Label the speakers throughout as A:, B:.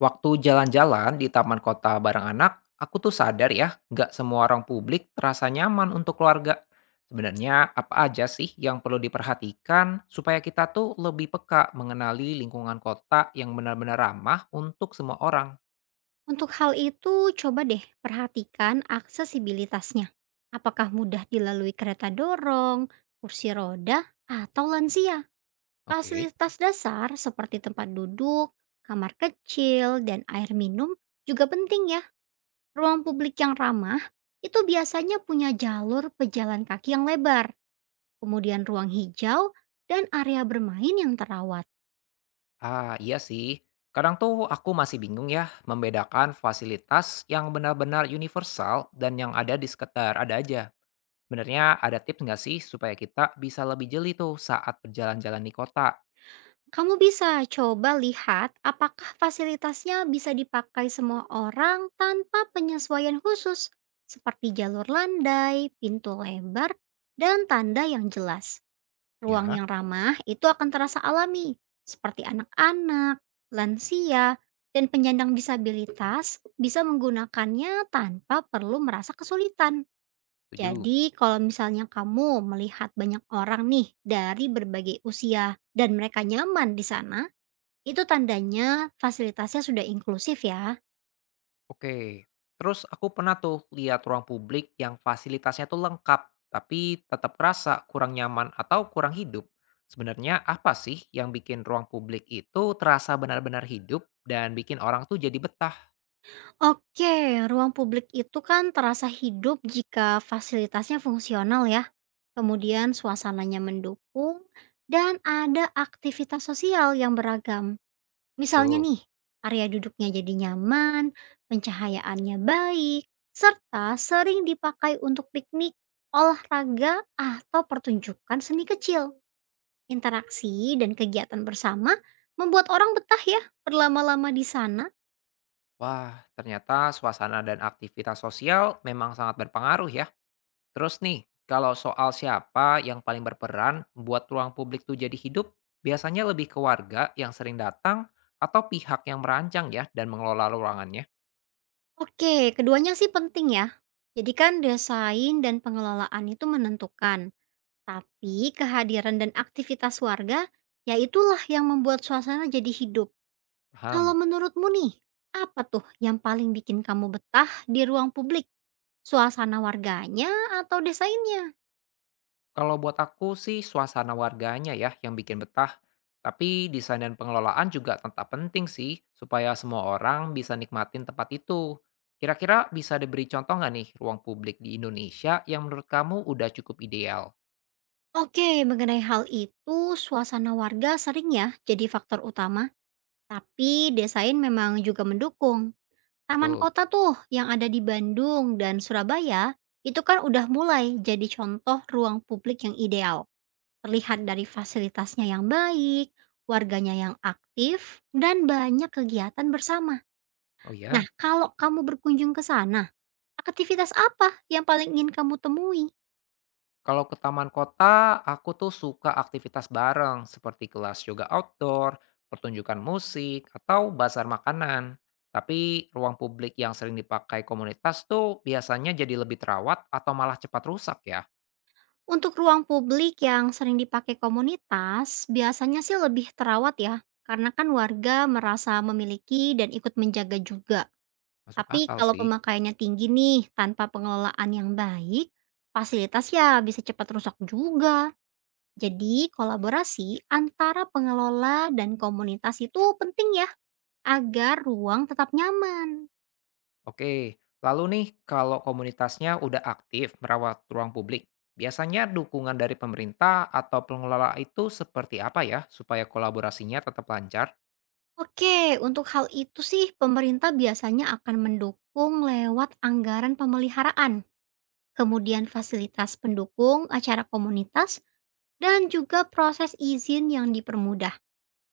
A: Waktu jalan-jalan di taman kota bareng anak, aku tuh sadar ya, nggak semua orang publik terasa nyaman untuk keluarga. Sebenarnya apa aja sih yang perlu diperhatikan supaya kita tuh lebih peka mengenali lingkungan kota yang benar-benar ramah untuk semua orang?
B: Untuk hal itu, coba deh perhatikan aksesibilitasnya. Apakah mudah dilalui kereta dorong, kursi roda, atau lansia?
A: Oke.
B: Fasilitas dasar seperti tempat duduk, kamar kecil, dan air minum juga penting ya. Ruang publik yang ramah itu biasanya punya jalur pejalan kaki yang lebar, kemudian ruang hijau, dan area bermain yang terawat.
A: Ah, iya sih. Kadang tuh aku masih bingung ya membedakan fasilitas yang benar-benar universal dan yang ada di sekitar ada aja. Sebenarnya ada tips nggak sih supaya kita bisa lebih jeli tuh saat berjalan-jalan di kota?
B: Kamu bisa coba lihat apakah fasilitasnya bisa dipakai semua orang tanpa penyesuaian khusus, seperti jalur landai, pintu lebar, dan tanda yang jelas. Ruang
A: Ya,
B: yang ramah itu akan terasa alami, seperti anak-anak, lansia, dan penyandang disabilitas bisa menggunakannya tanpa perlu merasa kesulitan.
A: setuju.
B: Jadi, kalau misalnya kamu melihat banyak orang nih dari berbagai usia dan mereka nyaman di sana, itu tandanya fasilitasnya sudah inklusif ya.
A: Oke. Terus aku pernah tuh lihat ruang publik yang fasilitasnya tuh lengkap, tapi tetap kerasa kurang nyaman atau kurang hidup. Sebenarnya apa sih yang bikin ruang publik itu terasa benar-benar hidup dan bikin orang tuh jadi betah?
B: Oke, ruang publik itu kan terasa hidup jika fasilitasnya fungsional ya. Kemudian suasananya mendukung dan ada aktivitas sosial yang beragam. Misalnya
A: Tuh.
B: nih, area duduknya jadi nyaman, pencahayaannya baik, serta sering dipakai untuk piknik, olahraga, atau pertunjukan seni kecil. Interaksi dan kegiatan bersama membuat orang betah ya berlama-lama di sana.
A: Wah, ternyata suasana dan aktivitas sosial memang sangat berpengaruh ya. Terus nih, kalau soal siapa yang paling berperan buat ruang publik tuh jadi hidup, biasanya lebih ke warga yang sering datang atau pihak yang merancang ya dan mengelola ruangannya.
B: Oke, keduanya sih penting ya. Jadi kan desain dan pengelolaan itu menentukan. Tapi kehadiran dan aktivitas warga, ya itulah yang membuat suasana jadi hidup.
A: Paham.
B: Kalau menurutmu nih, apa tuh yang paling bikin kamu betah di ruang publik? Suasana warganya atau desainnya?
A: Kalau buat aku sih suasana warganya ya yang bikin betah. Tapi desain dan pengelolaan juga tetap penting sih supaya semua orang bisa nikmatin tempat itu. Kira-kira bisa diberi contoh nggak nih ruang publik di Indonesia yang menurut kamu udah cukup ideal?
B: Oke, mengenai hal itu, suasana warga sering ya jadi faktor utama. Tapi desain memang juga mendukung. Taman
A: Betul.
B: kota tuh yang ada di Bandung dan Surabaya itu kan udah mulai jadi contoh ruang publik yang ideal. Terlihat dari fasilitasnya yang baik, warganya yang aktif, dan banyak kegiatan bersama.
A: Oh
B: Nah,
A: ya.
B: kalau kamu berkunjung ke sana, aktivitas apa yang paling ingin kamu temui?
A: Kalau ke taman kota, aku tuh suka aktivitas bareng seperti kelas yoga outdoor, pertunjukan musik, atau bazar makanan. Tapi ruang publik yang sering dipakai komunitas tuh biasanya jadi lebih terawat atau malah cepat rusak ya.
B: Untuk ruang publik yang sering dipakai komunitas, biasanya sih lebih terawat ya, karena kan warga merasa memiliki dan ikut menjaga juga.
A: Masuk
B: Tapi
A: akal
B: kalau
A: sih.
B: pemakaiannya tinggi nih, tanpa pengelolaan yang baik, fasilitas ya bisa cepat rusak juga. Jadi kolaborasi antara pengelola dan komunitas itu penting ya, agar ruang tetap nyaman.
A: Oke, lalu nih kalau komunitasnya udah aktif merawat ruang publik, biasanya dukungan dari pemerintah atau pengelola itu seperti apa ya supaya kolaborasinya tetap lancar?
B: Oke, untuk hal itu sih pemerintah biasanya akan mendukung lewat anggaran pemeliharaan, kemudian fasilitas pendukung acara komunitas, dan juga proses izin yang dipermudah.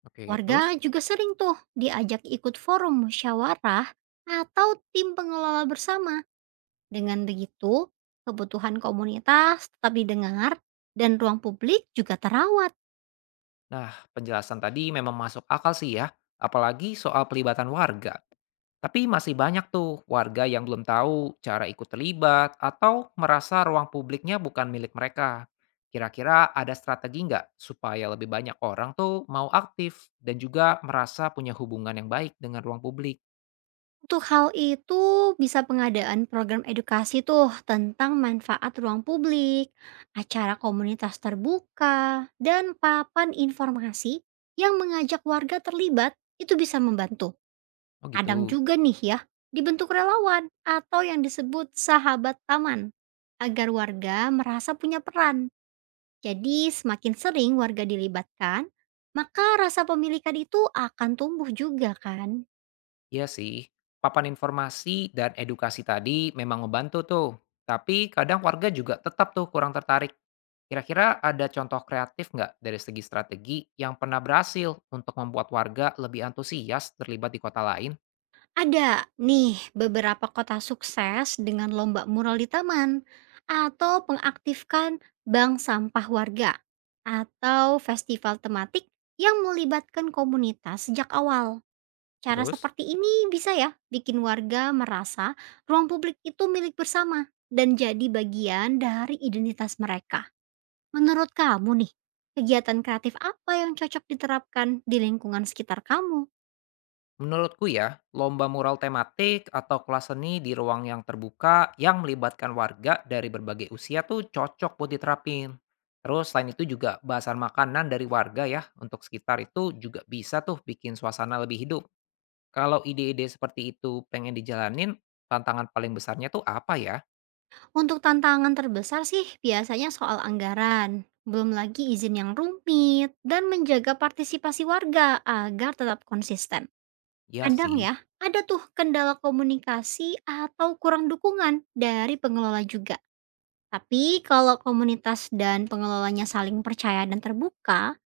A: Oke,
B: Warga
A: terus?
B: juga sering tuh diajak ikut forum musyawarah atau tim pengelola bersama. Dengan begitu, kebutuhan komunitas tetap didengar dan ruang publik juga terawat.
A: Nah, penjelasan tadi memang masuk akal sih ya, apalagi soal pelibatan warga. Tapi masih banyak tuh warga yang belum tahu cara ikut terlibat atau merasa ruang publiknya bukan milik mereka. Kira-kira ada strategi nggak supaya lebih banyak orang tuh mau aktif dan juga merasa punya hubungan yang baik dengan ruang publik?
B: Untuk hal itu bisa pengadaan program edukasi tuh tentang manfaat ruang publik, acara komunitas terbuka, dan papan informasi yang mengajak warga terlibat itu bisa membantu.
A: Oh
B: Kadang
A: gitu.
B: juga nih ya, dibentuk relawan atau yang disebut sahabat taman, agar warga merasa punya peran. Jadi semakin sering warga dilibatkan, maka rasa pemilikan itu akan tumbuh juga kan.
A: Iya sih, papan informasi dan edukasi tadi memang membantu tuh. Tapi kadang warga juga tetap tuh kurang tertarik. Kira-kira ada contoh kreatif nggak dari segi strategi yang pernah berhasil untuk membuat warga lebih antusias terlibat di kota lain?
B: Ada nih beberapa kota sukses dengan lomba mural di taman atau pengaktifkan bank sampah warga atau festival tematik yang melibatkan komunitas sejak awal. Cara
A: Terus?
B: seperti ini bisa ya bikin warga merasa ruang publik itu milik bersama dan jadi bagian dari identitas mereka. Menurut kamu nih, kegiatan kreatif apa yang cocok diterapkan di lingkungan sekitar kamu?
A: Menurutku ya, lomba mural tematik atau kelas seni di ruang yang terbuka yang melibatkan warga dari berbagai usia tuh cocok buat diterapin. Terus selain itu juga bahasan makanan dari warga ya untuk sekitar itu juga bisa tuh bikin suasana lebih hidup. Kalau ide-ide seperti itu pengen dijalanin, tantangan paling besarnya tuh apa ya?
B: Untuk tantangan terbesar sih biasanya soal anggaran, belum lagi izin yang rumit, dan menjaga partisipasi warga agar tetap konsisten.
A: Ya
B: Kadang
A: sih,
B: ya, ada tuh kendala komunikasi atau kurang dukungan dari pengelola juga. Tapi kalau komunitas dan pengelolanya saling percaya dan terbuka,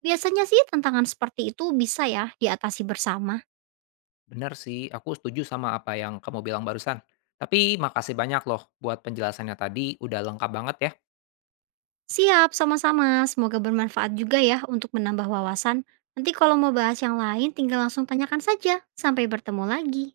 B: biasanya sih tantangan seperti itu bisa ya diatasi bersama.
A: bener sih, aku setuju sama apa yang kamu bilang barusan. Tapi makasih banyak loh buat penjelasannya tadi, udah lengkap banget ya.
B: Siap, sama-sama. Semoga bermanfaat juga ya untuk menambah wawasan. Nanti kalau mau bahas yang lain, tinggal langsung tanyakan saja. Sampai bertemu lagi.